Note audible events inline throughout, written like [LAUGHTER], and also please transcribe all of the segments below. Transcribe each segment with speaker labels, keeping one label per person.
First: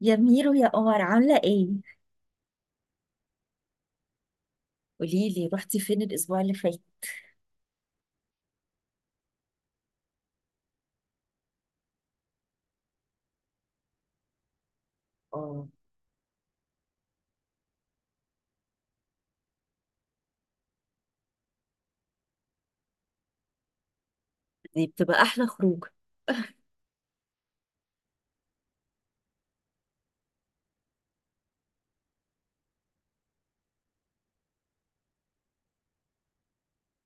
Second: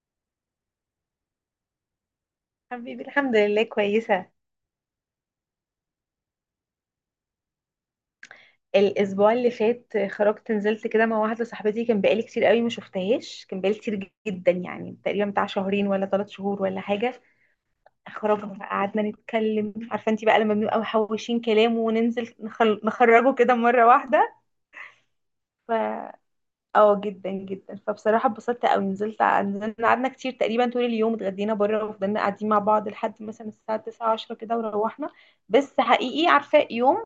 Speaker 1: يا ميرو يا قمر، عاملة ايه؟
Speaker 2: حبيبي الحمد لله كويسة.
Speaker 1: قولي لي رحتي فين الاسبوع اللي فات.
Speaker 2: الأسبوع اللي فات خرجت، نزلت كده مع واحدة صاحبتي، كان بقالي كتير قوي ما شفتهاش، كان بقالي كتير جدا، يعني تقريبا بتاع
Speaker 1: اه،
Speaker 2: شهرين ولا ثلاث شهور ولا حاجة. خرجنا بقى، قعدنا نتكلم، عارفة انتي بقى لما بنبقى محوشين كلام وننزل نخرجه كده مرة
Speaker 1: دي بتبقى احلى خروج.
Speaker 2: واحدة. اه، جدا جدا، فبصراحة اتبسطت قوي، نزلت، نزلنا قعدنا كتير، تقريبا طول اليوم اتغدينا بره وفضلنا قاعدين مع بعض لحد مثلا الساعة 9 10 كده وروحنا. بس حقيقي عارفة، يوم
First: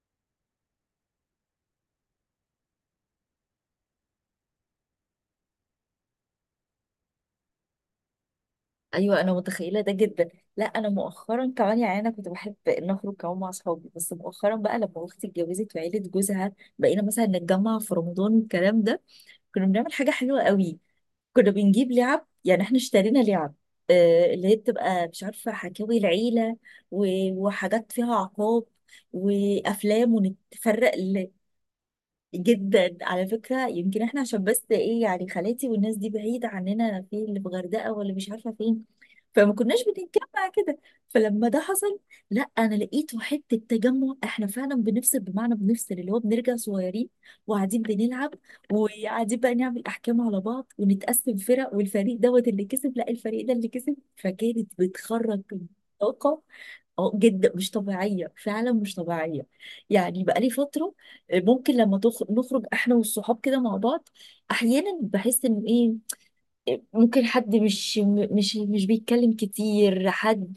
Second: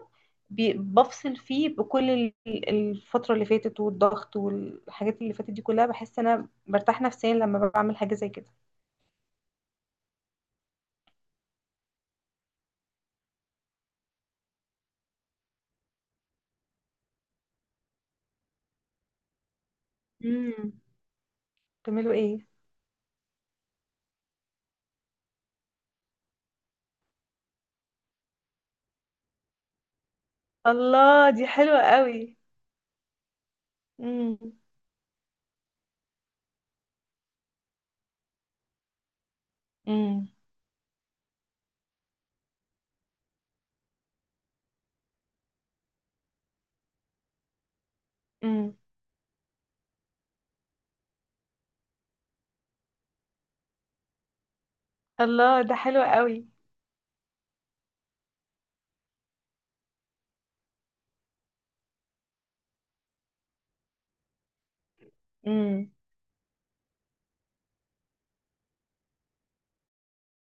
Speaker 2: بفصل فيه بكل الفترة اللي فاتت، والضغط والحاجات اللي فاتت دي كلها، بحس انا برتاح نفسيا لما بعمل حاجة زي كده.
Speaker 1: ايوه، انا متخيله ده جدا. لا انا مؤخرا كمان، يعني انا كنت بحب ان اخرج كمان مع اصحابي، بس مؤخرا بقى لما اختي اتجوزت وعيله جوزها، بقينا مثلا نتجمع في رمضان والكلام ده. كنا بنعمل حاجه حلوه
Speaker 2: امم.
Speaker 1: قوي، كنا بنجيب
Speaker 2: بتعملوا
Speaker 1: لعب.
Speaker 2: ايه؟
Speaker 1: يعني احنا اشترينا لعب، آه، اللي هي بتبقى مش عارفه حكاوي العيله وحاجات فيها عقاب، وافلام، ونتفرق.
Speaker 2: الله، دي حلوة قوي.
Speaker 1: جدا على فكرة. يمكن احنا
Speaker 2: امم.
Speaker 1: عشان بس ايه، يعني خالاتي والناس دي بعيدة عننا، في اللي في غردقة ولا مش عارفة فين. فما كناش
Speaker 2: امم.
Speaker 1: بنتجمع كده. فلما ده حصل، لا انا لقيته حتة تجمع. احنا فعلا بنفصل، بمعنى بنفصل، اللي هو بنرجع صغيرين وقاعدين بنلعب،
Speaker 2: امم.
Speaker 1: وقاعدين بقى نعمل احكام على بعض ونتقسم فرق، والفريق دوت اللي كسب، لا الفريق ده اللي كسب، فكانت بتخرج
Speaker 2: الله، ده حلو
Speaker 1: طاقة.
Speaker 2: قوي.
Speaker 1: اه جدا، مش طبيعية، فعلا مش طبيعية. يعني بقالي فترة، ممكن لما نخرج احنا والصحاب كده مع بعض، احيانا بحس ان ايه، ممكن حد مش م- مش مش بيتكلم كتير، حد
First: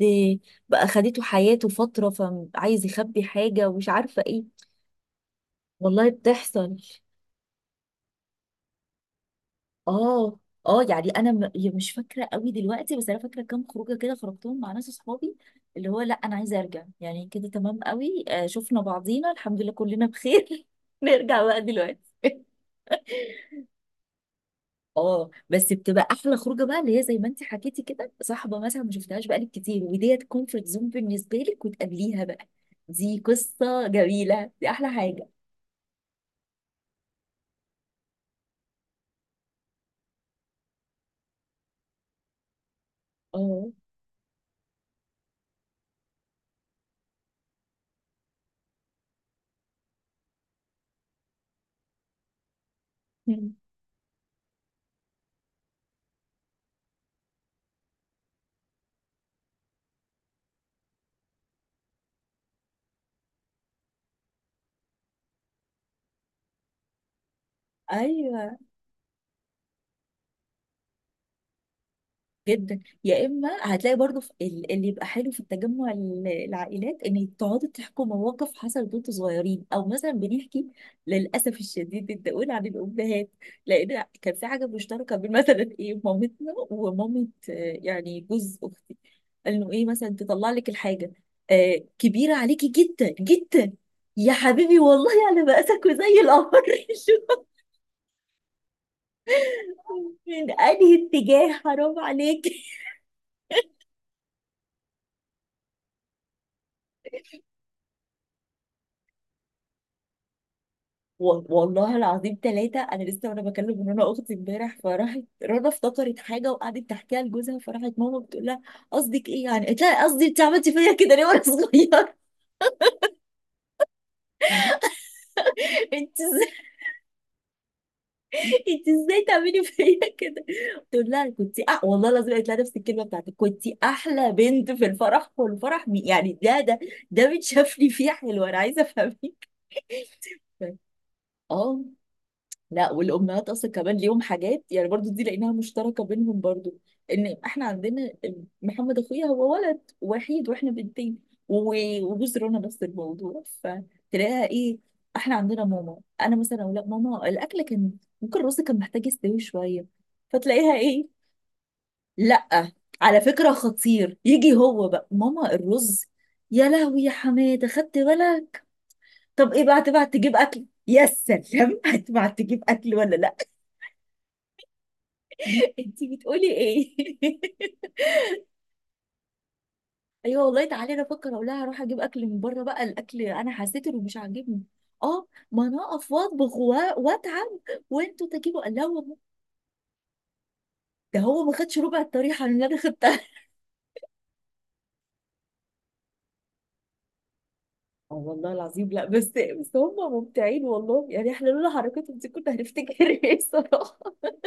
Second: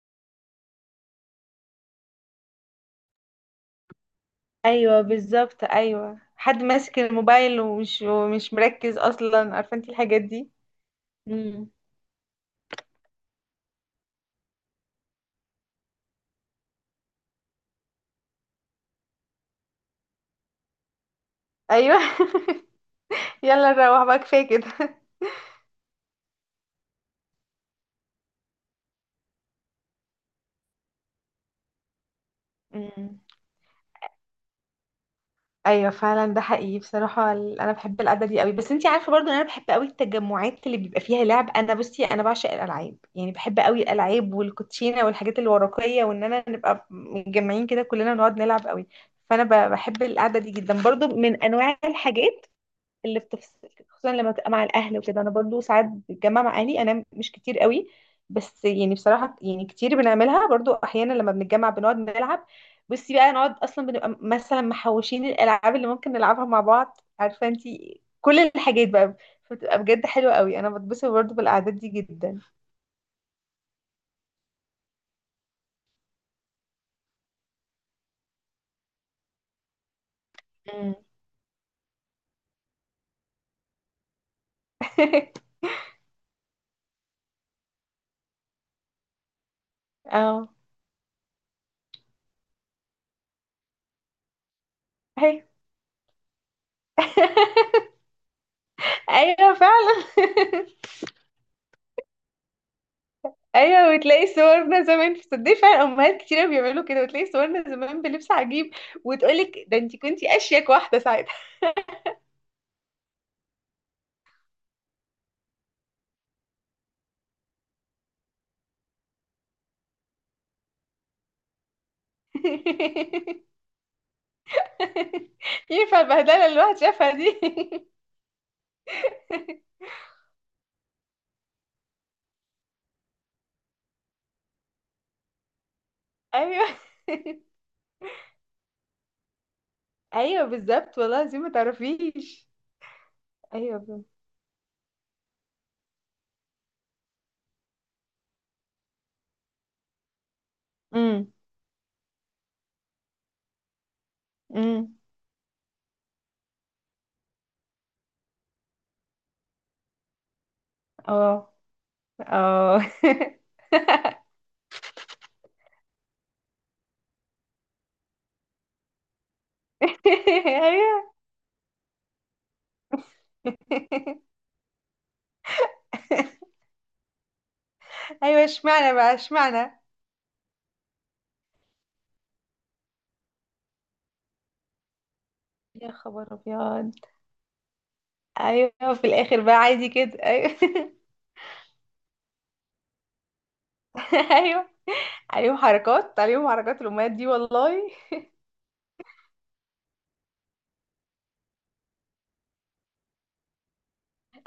Speaker 1: بقى خدته حياته فترة، فعايز يخبي حاجة ومش عارفة ايه.
Speaker 2: ايوه بالظبط،
Speaker 1: والله
Speaker 2: ايوه، حد
Speaker 1: بتحصل.
Speaker 2: ماسك الموبايل ومش مركز اصلا، عارفه انت الحاجات
Speaker 1: اه
Speaker 2: دي.
Speaker 1: اه. يعني انا
Speaker 2: امم.
Speaker 1: يا مش فاكره قوي دلوقتي، بس انا فاكره كام خروجه كده خرجتهم مع ناس اصحابي، اللي هو لا انا عايزه ارجع، يعني كده تمام قوي. شفنا بعضينا الحمد لله كلنا بخير، [LAUGHS] نرجع بقى
Speaker 2: ايوه.
Speaker 1: دلوقتي. [LAUGHS]
Speaker 2: [LAUGHS] يلا نروح بقى، كفايه كده.
Speaker 1: اه، بس بتبقى احلى خروجه بقى، اللي هي زي ما انت حكيتي كده، صاحبه مثلا ما شفتهاش بقالك كتير، وديت كومفورت زون بالنسبه لك، وتقابليها بقى. دي
Speaker 2: أمم.
Speaker 1: قصه جميله، دي احلى حاجه.
Speaker 2: ايوه فعلا، ده حقيقي بصراحه، انا بحب القعده دي قوي، بس انت عارفه برضو ان انا بحب قوي التجمعات اللي بيبقى فيها لعب. انا بصي، انا بعشق الالعاب، يعني بحب
Speaker 1: اه.
Speaker 2: قوي الالعاب والكوتشينه والحاجات الورقيه، وان انا نبقى متجمعين كده كلنا نقعد نلعب قوي. فانا بحب القعده دي جدا برضو، من انواع الحاجات اللي بتفصل،
Speaker 1: [LAUGHS]
Speaker 2: خصوصا لما بتبقى مع الاهل وكده. انا برضو ساعات بتجمع مع اهلي، انا مش كتير قوي، بس يعني بصراحه يعني كتير بنعملها برضو، احيانا لما بنتجمع بنقعد نلعب. بصي بقى، نقعد اصلا بنبقى مثلا محوشين الالعاب اللي ممكن نلعبها مع بعض، عارفه انتي كل
Speaker 1: ايوه
Speaker 2: الحاجات بقى. فبتبقى بجد حلوه قوي، انا بتبسط برضو بالاعداد دي جدا.
Speaker 1: جدا. يا اما هتلاقي برضو في اللي يبقى حلو في التجمع، العائلات ان تقعدوا تحكوا مواقف حصلت وانتوا صغيرين، او مثلا بنحكي،
Speaker 2: مم.
Speaker 1: للاسف الشديد بدي اقول، عن الامهات. لان كان في حاجه مشتركه بين
Speaker 2: [LAUGHS]
Speaker 1: مثلا ايه، مامتنا ومامه، يعني جوز اختي، انه ايه، مثلا
Speaker 2: اه.
Speaker 1: تطلع لك الحاجه، آه، كبيره عليكي جدا جدا. يا حبيبي، والله على
Speaker 2: أيوة.
Speaker 1: مقاسك وزي القمر. [LAUGHS] شوف
Speaker 2: [LAUGHS] ايوه فعلا.
Speaker 1: من
Speaker 2: [LAUGHS]
Speaker 1: انهي اتجاه، حرام عليك.
Speaker 2: ايوه، وتلاقي صورنا زمان، تصدقي فعلا امهات كتير بيعملوا كده، وتلاقي صورنا زمان بلبس عجيب، وتقولك ده انت كنتي اشيك واحده ساعتها.
Speaker 1: والله العظيم ثلاثة، أنا لسه وأنا بكلم رنا أختي امبارح، فراحت رنا افتكرت حاجة وقعدت تحكيها لجوزها، فراحت ماما بتقول لها، قصدك إيه يعني؟ قلت لها قصدي، أنت عملتي فيا كده ليه وأنا صغير؟ [LAUGHS]
Speaker 2: [LAUGHS] ينفع
Speaker 1: أنت
Speaker 2: البهدله
Speaker 1: إزاي،
Speaker 2: اللي الواحد شافها دي؟
Speaker 1: أنت إزاي تعملي
Speaker 2: [LAUGHS]
Speaker 1: فيا كده؟ بتقول لها كنت والله العظيم قالت لها نفس الكلمة بتاعتك، كنت أحلى بنت في الفرح، والفرح يعني ده
Speaker 2: ايوه،
Speaker 1: ده، ده متشاف لي فيه حلو، أنا عايزة أفهمك.
Speaker 2: ايوه بالظبط والله، زي ما
Speaker 1: آه.
Speaker 2: تعرفيش.
Speaker 1: لا، والامهات اصلا كمان
Speaker 2: ايوه.
Speaker 1: ليهم حاجات يعني، برضو دي لقيناها مشتركه بينهم برضو، ان احنا عندنا محمد اخويا، هو ولد وحيد واحنا بنتين،
Speaker 2: امم.
Speaker 1: وجوز رنا نفس الموضوع، فتلاقيها ايه،
Speaker 2: امم.
Speaker 1: احنا عندنا ماما، انا مثلا اقول لها ماما الاكل كان، ممكن الرز كان محتاج يستوي شويه، فتلاقيها ايه،
Speaker 2: اه.
Speaker 1: لا
Speaker 2: اه.
Speaker 1: على فكره خطير، يجي هو بقى، ماما الرز، يا لهوي يا حماده خدت بالك؟ طب ايه بقى، هتبعت تجيب
Speaker 2: [LAUGHS]
Speaker 1: اكل، يا
Speaker 2: ايوه.
Speaker 1: سلام. [LAUGHS] هتبعت تجيب اكل ولا لا؟ انتي بتقولي ايه؟ [LAUGHS]
Speaker 2: ايوه، اشمعنى بقى، اشمعنى.
Speaker 1: ايوه والله. تعالي انا افكر اقول لها اروح اجيب اكل من بره بقى، الاكل انا حسيت انه مش عاجبني، اه، ما انا
Speaker 2: يا
Speaker 1: اقف
Speaker 2: خبر
Speaker 1: واطبخ
Speaker 2: ابيض.
Speaker 1: واتعب، وانتوا تجيبوا، قال لها
Speaker 2: ايوه، في
Speaker 1: هو-،
Speaker 2: الاخر بقى عادي كده، ايوه. [LAUGHS]
Speaker 1: ده هو ما خدش ربع الطريحه اللي انا خدتها.
Speaker 2: [LAUGHS] ايوه، عليهم حركات، عليهم حركات الامهات دي والله.
Speaker 1: اه والله العظيم، لا بس، بس هم ممتعين والله، يعني احنا لولا حركاتهم دي كنا هنفتكر ايه الصراحه.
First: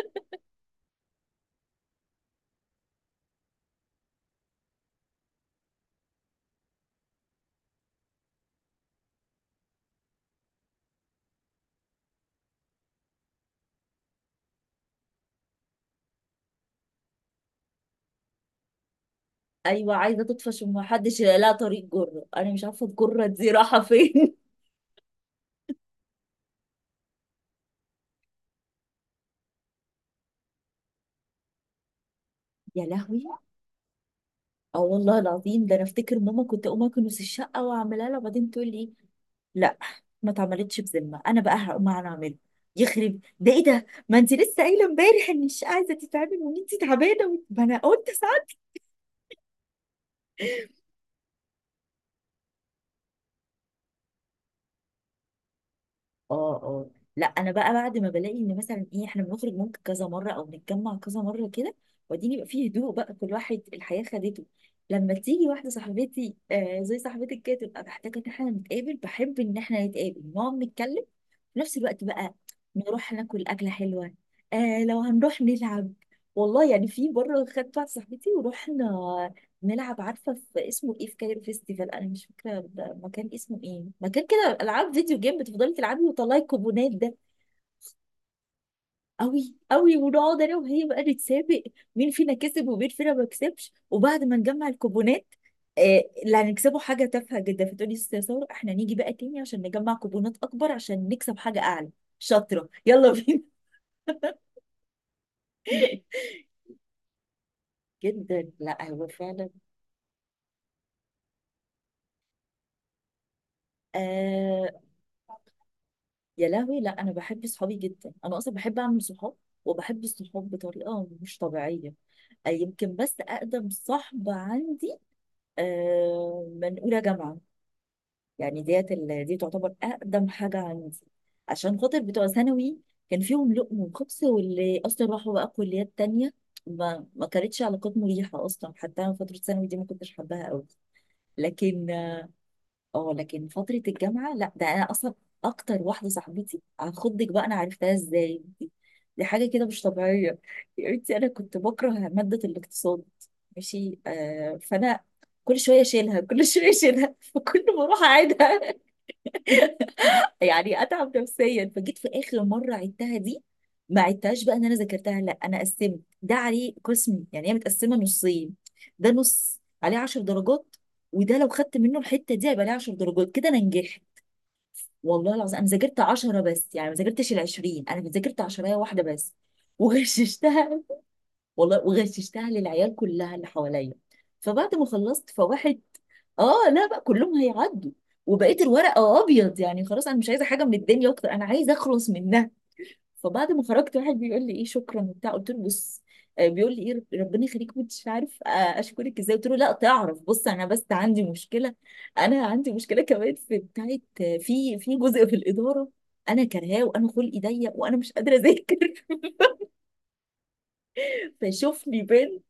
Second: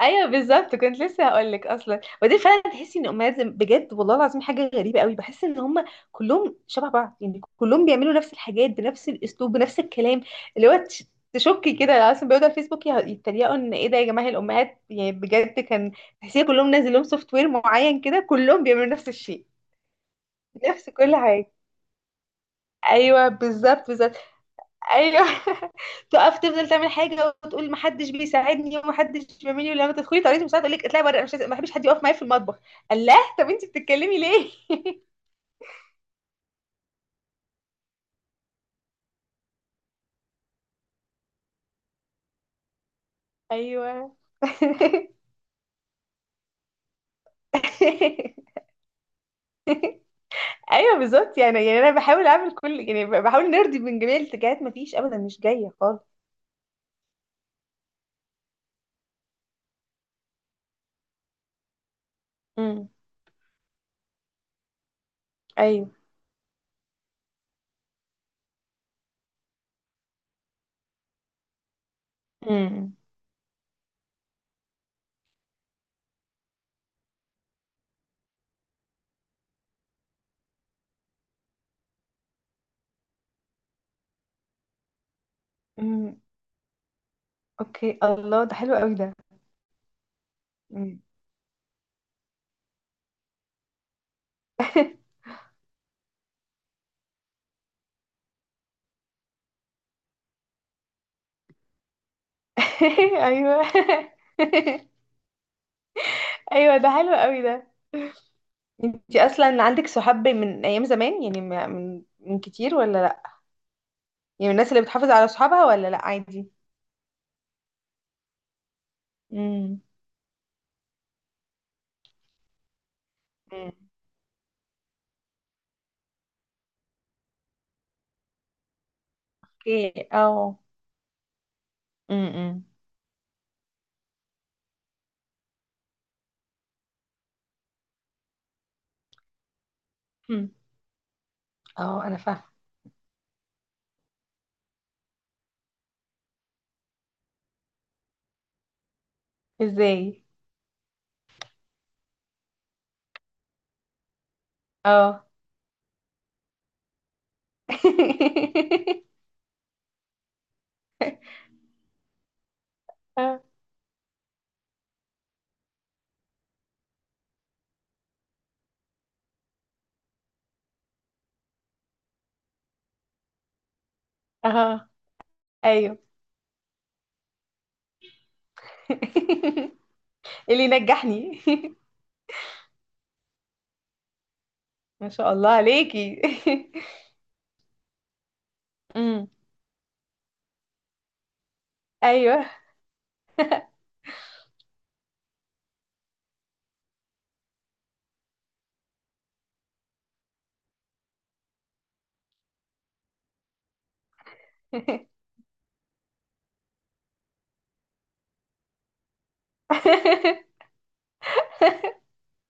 Speaker 2: ايوه بالظبط، كنت لسه هقول لك اصلا، ودي فعلا تحسي ان الامهات بجد والله العظيم حاجه غريبه قوي، بحس ان هم كلهم شبه بعض، يعني كلهم بيعملوا نفس الحاجات بنفس الاسلوب بنفس الكلام، اللي هو تشكي كده. اصلا بيقعدوا على الفيسبوك يتريقوا ان ايه ده يا جماعه، الامهات يعني بجد، كان تحسيه كلهم نازل لهم سوفت وير معين كده، كلهم بيعملوا نفس الشيء،
Speaker 1: ايوه، عايزه تطفش، وما
Speaker 2: نفس كل
Speaker 1: حدش، لا
Speaker 2: حاجه.
Speaker 1: طريق جره، انا مش عارفه الجره
Speaker 2: ايوه
Speaker 1: دي رايحه
Speaker 2: بالظبط، بالظبط.
Speaker 1: فين.
Speaker 2: ايوه. [LAUGHS] تقف تفضل تعمل حاجه وتقول محدش بيساعدني ومحدش بيعملي، ولما تدخلي طريقه المساعده تقول لك اطلعي بره، انا مش عايزة- ما بحبش حد يقف معايا في المطبخ.
Speaker 1: [LAUGHS] يا
Speaker 2: الله
Speaker 1: لهوي.
Speaker 2: طب انت بتتكلمي ليه؟
Speaker 1: اه
Speaker 2: [LAUGHS]
Speaker 1: والله العظيم، ده انا افتكر ماما كنت اقوم اكنس الشقه واعملها لها، وبعدين تقول لي إيه؟ لا، ما اتعملتش بذمه، انا بقى هقوم انا اعمله، يخرب ده ايه ده،
Speaker 2: ايوه.
Speaker 1: ما انت لسه قايله
Speaker 2: [LAUGHS]
Speaker 1: امبارح ان الشقه عايزه تتعمل وان انت تعبانه، ما انا قلت.
Speaker 2: ايوه بالظبط، يعني انا بحاول اعمل كل، يعني بحاول نرضي من جميع الاتجاهات، ما فيش ابدا، مش جايه خالص.
Speaker 1: اه اه. لا انا بقى بعد ما بلاقي ان مثلا ايه، احنا بنخرج ممكن كذا مره، او بنتجمع كذا مره كده، وبعدين يبقى فيه
Speaker 2: امم.
Speaker 1: هدوء بقى، كل واحد الحياه خدته، لما تيجي واحده
Speaker 2: ايوه.
Speaker 1: صاحبتي، آه زي صاحبتك كده، تبقى محتاجه ان احنا نتقابل، بحب ان احنا نتقابل نقعد نتكلم، في نفس الوقت بقى
Speaker 2: امم.
Speaker 1: نروح ناكل اكله حلوه، آه لو هنروح نلعب. والله يعني في مره خدت واحده صاحبتي ورحنا نلعب، عارفه في اسمه ايه، في كايرو فيستيفال، انا مش فاكره المكان اسمه ايه، مكان العاب فيديو جيم بتفضلي تلعبي
Speaker 2: امم.
Speaker 1: وطلعي الكوبونات ده،
Speaker 2: اوكي، الله، ده حلو قوي ده.
Speaker 1: قوي قوي، ونقعد انا وهي بقى
Speaker 2: امم.
Speaker 1: نتسابق، مين فينا كسب ومين فينا ما كسبش، وبعد ما نجمع
Speaker 2: [LAUGHS]
Speaker 1: الكوبونات، آه، اللي هنكسبه حاجه تافهه جدا، فتقولي يا ست ساره، احنا نيجي بقى تاني عشان نجمع كوبونات اكبر عشان نكسب حاجه اعلى، شاطره، يلا بينا.
Speaker 2: ايوه. [LAUGHS]
Speaker 1: [LAUGHS]
Speaker 2: ايوه، ده حلو قوي ده.
Speaker 1: جدا. لا هو
Speaker 2: انت
Speaker 1: فعلا.
Speaker 2: اصلا عندك صحاب من ايام زمان؟ يعني من كتير ولا لا؟ يعني
Speaker 1: آه.
Speaker 2: الناس اللي بتحافظ على صحابها ولا لا
Speaker 1: يا
Speaker 2: عادي؟
Speaker 1: لهوي، لا انا بحب صحابي جدا، انا اصلا بحب اعمل صحاب،
Speaker 2: امم.
Speaker 1: وبحب الصحاب بطريقه مش طبيعيه. يمكن بس اقدم
Speaker 2: امم.
Speaker 1: صاحبه عندي، من اولى جامعه، يعني ديت دي تعتبر
Speaker 2: اوكي،
Speaker 1: اقدم حاجه
Speaker 2: اه.
Speaker 1: عندي. عشان خاطر بتوع
Speaker 2: امم.
Speaker 1: ثانوي، كان فيهم لقم وخبز، واللي اصلا راحوا بقى كليات تانية، ما كانتش علاقات مريحه اصلا، حتى انا فتره ثانوي دي ما كنتش حباها
Speaker 2: امم.
Speaker 1: قوي. لكن،
Speaker 2: اه، انا فاهمه.
Speaker 1: اه، لكن فترة الجامعة، لا ده انا اصلا اكتر واحدة صاحبتي عن خدك بقى، انا عرفتها ازاي دي، دي حاجة كده مش
Speaker 2: ازاي؟
Speaker 1: طبيعية. يا بنتي انا كنت بكره مادة الاقتصاد، ماشي، آه، فانا
Speaker 2: اه.
Speaker 1: كل شوية اشيلها، كل [LAUGHS] شوية اشيلها، فكل ما اروح اعيدها، [LAUGHS]
Speaker 2: [LAUGHS]
Speaker 1: يعني اتعب نفسيا. فجيت في اخر مرة عدتها
Speaker 2: اه.
Speaker 1: دي، ما عدتهاش بقى ان انا ذاكرتها، لا انا قسمت ده عليه قسم، يعني هي متقسمة نصين، ده نص عليه 10 درجات، وده لو خدت منه الحتة دي هيبقى عليه 10 درجات، كده انا نجحت.
Speaker 2: اه.
Speaker 1: والله العظيم انا
Speaker 2: ايوه.
Speaker 1: ذاكرت 10 بس، يعني ما ذاكرتش ال 20، انا ذاكرت 10 هي واحده بس، [LAUGHS]
Speaker 2: [LAUGHS] اللي
Speaker 1: وغششتها،
Speaker 2: نجحني.
Speaker 1: والله وغششتها للعيال كلها اللي حواليا. فبعد ما
Speaker 2: [LAUGHS] ما
Speaker 1: خلصت
Speaker 2: شاء الله
Speaker 1: فواحد،
Speaker 2: عليكي.
Speaker 1: اه
Speaker 2: [LAUGHS]
Speaker 1: لا بقى كلهم هيعدوا، وبقيت الورقه
Speaker 2: امم.
Speaker 1: ابيض، يعني خلاص انا مش عايزه حاجه من الدنيا اكتر، انا عايزه اخلص
Speaker 2: ايوه.
Speaker 1: منها. فبعد ما خرجت، واحد بيقول لي ايه، شكرا وبتاع، قلت له بص، بيقول لي ايه، ربنا يخليك مش عارف اشكرك ازاي، قلت له لا تعرف بص، انا بس عندي مشكله، انا عندي مشكله كمان في بتاعت، في
Speaker 2: [LAUGHS]
Speaker 1: جزء في الاداره، انا كرهاه وانا خلقي ضيق وانا مش قادره اذاكر، [LAUGHS] فشوف لي،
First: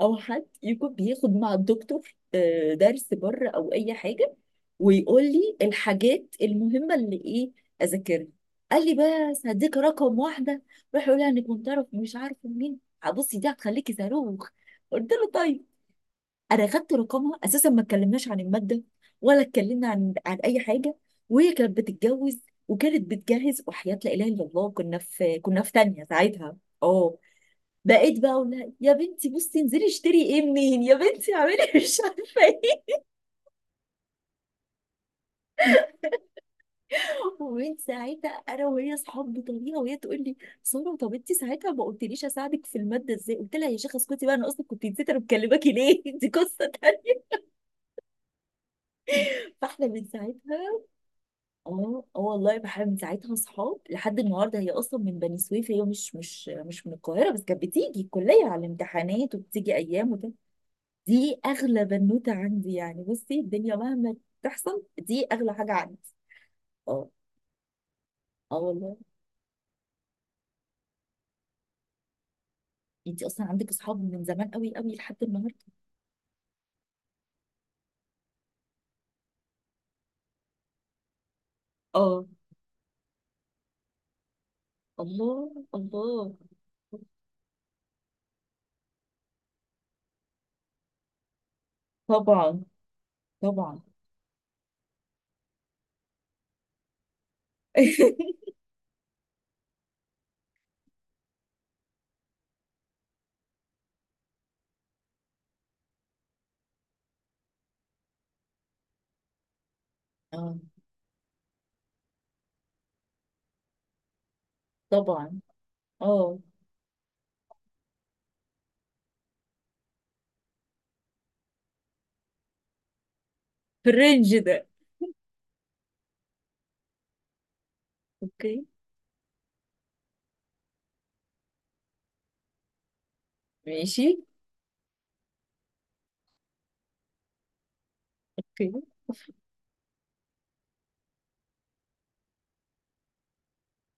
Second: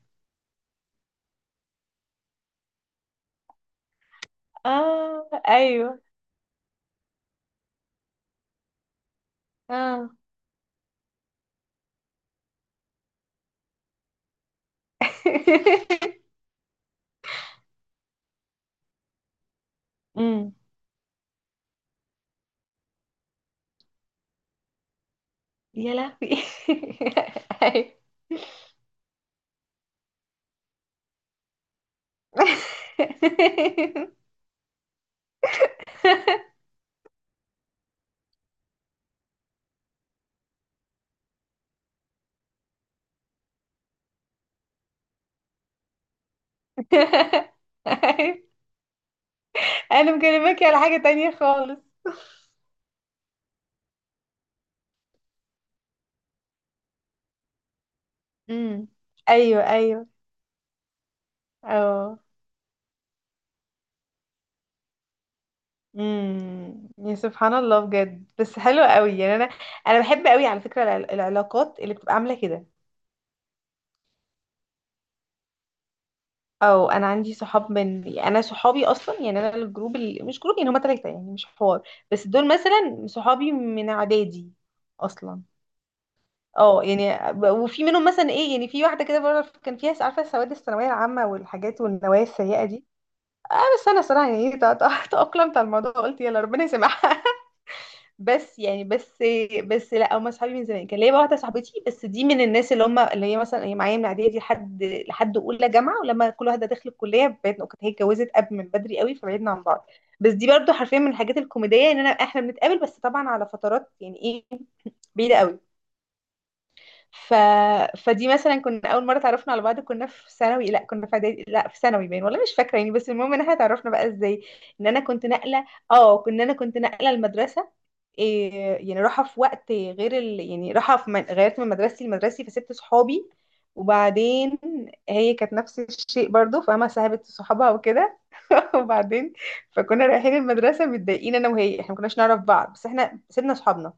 Speaker 1: او حد يكون بياخد مع الدكتور درس بره او اي حاجه، ويقول
Speaker 2: اه،
Speaker 1: لي
Speaker 2: ايوه،
Speaker 1: الحاجات المهمه اللي ايه اذاكرها. قال لي بس هديك
Speaker 2: اه.
Speaker 1: رقم واحده، روح يقول لها انك كنت تعرف مش عارفه مين، بصي دي هتخليكي صاروخ، قلت له طيب.
Speaker 2: [LAUGHS]
Speaker 1: انا خدت رقمها اساسا، ما اتكلمناش عن الماده، ولا اتكلمنا عن
Speaker 2: امم.
Speaker 1: اي حاجه، وهي كانت بتتجوز، وكانت بتجهز، وحياه لا اله الا الله كنا في، كنا في
Speaker 2: يا
Speaker 1: تانية
Speaker 2: لهوي. [LAUGHS]
Speaker 1: ساعتها. اه.
Speaker 2: أيوة.
Speaker 1: بقيت بقى اقول لها يا بنتي بصي انزلي اشتري ايه منين، يا بنتي اعملي، [LAUGHS] مش عارفه ايه. ومن ساعتها انا وهي اصحاب بطريقه، وهي تقول لي، ساره طب انت ساعتها ما قلتليش اساعدك في الماده ازاي، قلت لها يا شيخه اسكتي بقى، انا اصلا كنت نسيت انا مكلماكي ليه، [LAUGHS] دي قصه تانيه.
Speaker 2: أيوة.
Speaker 1: فاحنا من
Speaker 2: انا مكلمك
Speaker 1: ساعتها،
Speaker 2: على حاجة تانية خالص.
Speaker 1: اه اه والله بحب، من ساعتها اصحاب لحد النهارده، هي اصلا من بني سويف، هي مش من القاهره، بس كانت بتيجي الكليه على
Speaker 2: امم.
Speaker 1: الامتحانات
Speaker 2: ايوه.
Speaker 1: وبتيجي
Speaker 2: ايوه.
Speaker 1: ايام، دي اغلى
Speaker 2: اه.
Speaker 1: بنوته عندي يعني، بصي الدنيا مهما تحصل دي اغلى حاجه عندي.
Speaker 2: امم.
Speaker 1: اه
Speaker 2: يا سبحان الله بجد،
Speaker 1: اه
Speaker 2: بس حلو
Speaker 1: والله.
Speaker 2: قوي، يعني انا، انا بحب قوي على فكرة العلاقات اللي بتبقى عاملة كده.
Speaker 1: انت اصلا عندك اصحاب من زمان قوي قوي لحد النهارده.
Speaker 2: او انا عندي صحاب من، انا صحابي اصلا يعني، انا الجروب مش جروب يعني، هما تلاتة يعني مش حوار،
Speaker 1: اه.
Speaker 2: بس دول مثلا صحابي من اعدادي اصلا.
Speaker 1: الله الله.
Speaker 2: اه يعني وفي منهم مثلا ايه، يعني في واحده كده بره كان فيها، عارفه سواد الثانويه العامه والحاجات والنوايا
Speaker 1: طبعا
Speaker 2: السيئه دي. اه
Speaker 1: طبعا.
Speaker 2: بس انا صراحه يعني، تاقلمت على الموضوع، قلت يلا ربنا يسامحها. [LAUGHS]
Speaker 1: [LAUGHS]
Speaker 2: بس يعني، بس لا، هم اصحابي من زمان. كان ليا بقى واحده صاحبتي، بس دي من الناس اللي هم، اللي هي مثلا هي معايا من اعدادي دي لحد اولى جامعه، ولما كل واحده دخلت الكليه بعدنا، كانت هي اتجوزت قبل من بدري قوي فبعدنا عن بعض. بس دي
Speaker 1: اه.
Speaker 2: برضو حرفيا من الحاجات الكوميديه ان انا، احنا بنتقابل بس طبعا على فترات، يعني ايه بعيده
Speaker 1: طبعا.
Speaker 2: قوي.
Speaker 1: اه.
Speaker 2: ف... فدي مثلا كنا اول مره اتعرفنا على بعض كنا في ثانوي، لا كنا في اعدادي، لا في ثانوي باين والله مش فاكره يعني. بس المهم ان احنا
Speaker 1: في
Speaker 2: اتعرفنا بقى
Speaker 1: الرينج
Speaker 2: ازاي،
Speaker 1: ده.
Speaker 2: ان انا كنت نقله، اه كنا، انا كنت نقله المدرسه. إيه،
Speaker 1: اوكي.
Speaker 2: يعني راحه في وقت غير يعني راحه في غيرت من مدرستي لمدرستي، فسبت صحابي.
Speaker 1: ماشي.
Speaker 2: وبعدين هي كانت نفس الشيء برضو، فاهمة؟ سحبت صحابها وكده. [LAUGHS]
Speaker 1: اوكي.
Speaker 2: وبعدين، فكنا رايحين المدرسة متضايقين انا وهي، احنا ما كناش نعرف بعض، بس احنا سيبنا صحابنا.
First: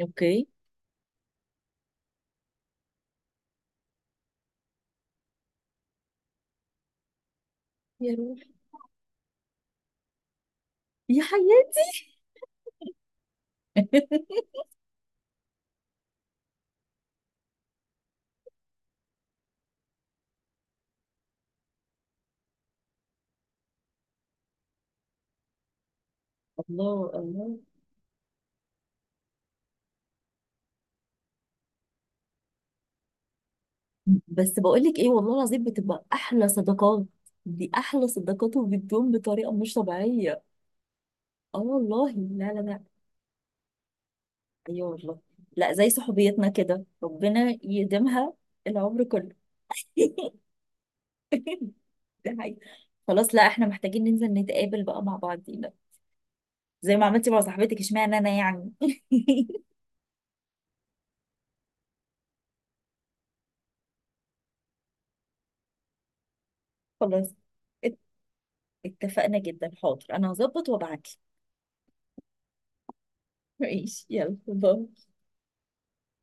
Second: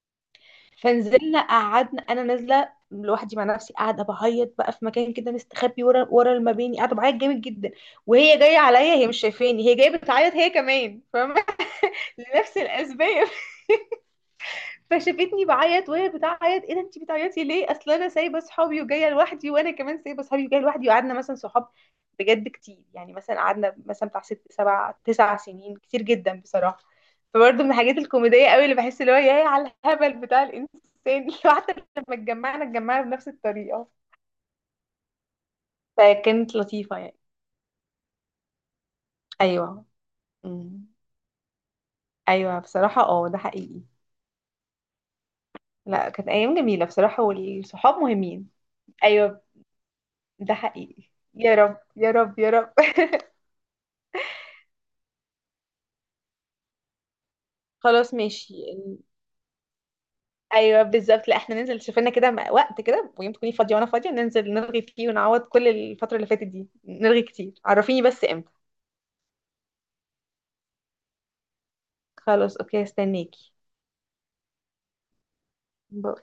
Speaker 1: اوكي.
Speaker 2: فنزلنا قعدنا، انا نازله لوحدي مع نفسي قاعده بعيط بقى في مكان كده مستخبي ورا ورا المباني، قاعده بعيط جامد جدا.
Speaker 1: يا
Speaker 2: وهي
Speaker 1: روح.
Speaker 2: جايه عليا، هي مش شايفاني، هي جايه بتعيط هي كمان،
Speaker 1: يا
Speaker 2: فاهمه؟
Speaker 1: حياتي.
Speaker 2: [LAUGHS] لنفس الاسباب.
Speaker 1: [LAUGHS]
Speaker 2: فشافتني بعيط وهي بتعيط، ايه ده انت بتعيطي ليه؟ اصل انا سايبه صحابي وجايه لوحدي، وانا كمان سايبه صحابي وجايه لوحدي. وقعدنا مثلا صحاب بجد كتير، يعني مثلا قعدنا مثلا بتاع ست سبع تسع سنين، كتير جدا بصراحه.
Speaker 1: الله الله.
Speaker 2: فبرضه من الحاجات الكوميديه قوي اللي بحس، اللي هو يا على الهبل بتاع الانسان. [LAUGHS] حتى لما اتجمعنا بنفس الطريقه،
Speaker 1: بس بقول لك ايه، والله العظيم بتبقى احلى
Speaker 2: فكانت لطيفه
Speaker 1: صداقات،
Speaker 2: يعني.
Speaker 1: دي احلى صداقات، وبتدوم بطريقه مش
Speaker 2: ايوه.
Speaker 1: طبيعيه.
Speaker 2: أمم.
Speaker 1: اه والله. لا
Speaker 2: ايوه
Speaker 1: لا لا.
Speaker 2: بصراحه، اه ده حقيقي.
Speaker 1: ايوه والله. لا زي
Speaker 2: لا كانت
Speaker 1: صحوبيتنا
Speaker 2: ايام
Speaker 1: كده
Speaker 2: جميله بصراحه،
Speaker 1: ربنا
Speaker 2: والصحاب
Speaker 1: يديمها
Speaker 2: مهمين.
Speaker 1: العمر كله.
Speaker 2: ايوه.
Speaker 1: [LAUGHS]
Speaker 2: ده حقيقي. يا رب يا
Speaker 1: ده
Speaker 2: رب يا
Speaker 1: حقيقي.
Speaker 2: رب.
Speaker 1: خلاص لا احنا محتاجين ننزل نتقابل بقى مع بعضينا، زي ما عملتي مع صاحبتك،
Speaker 2: خلاص
Speaker 1: اشمعنى انا
Speaker 2: ماشي.
Speaker 1: يعني.
Speaker 2: ايوه بالظبط، لا احنا ننزل، شوف لنا كده وقت كده ويوم تكوني فاضيه وانا فاضيه ننزل نلغي فيه، ونعوض كل الفتره اللي فاتت دي،
Speaker 1: [LAUGHS]
Speaker 2: نلغي
Speaker 1: خلاص.
Speaker 2: كتير،
Speaker 1: ات-
Speaker 2: عرفيني بس امتى.
Speaker 1: اتفقنا جدا، حاضر انا هظبط وابعتلك.
Speaker 2: خلاص اوكي، استناكي.
Speaker 1: ماشي، يلا باي.
Speaker 2: باي.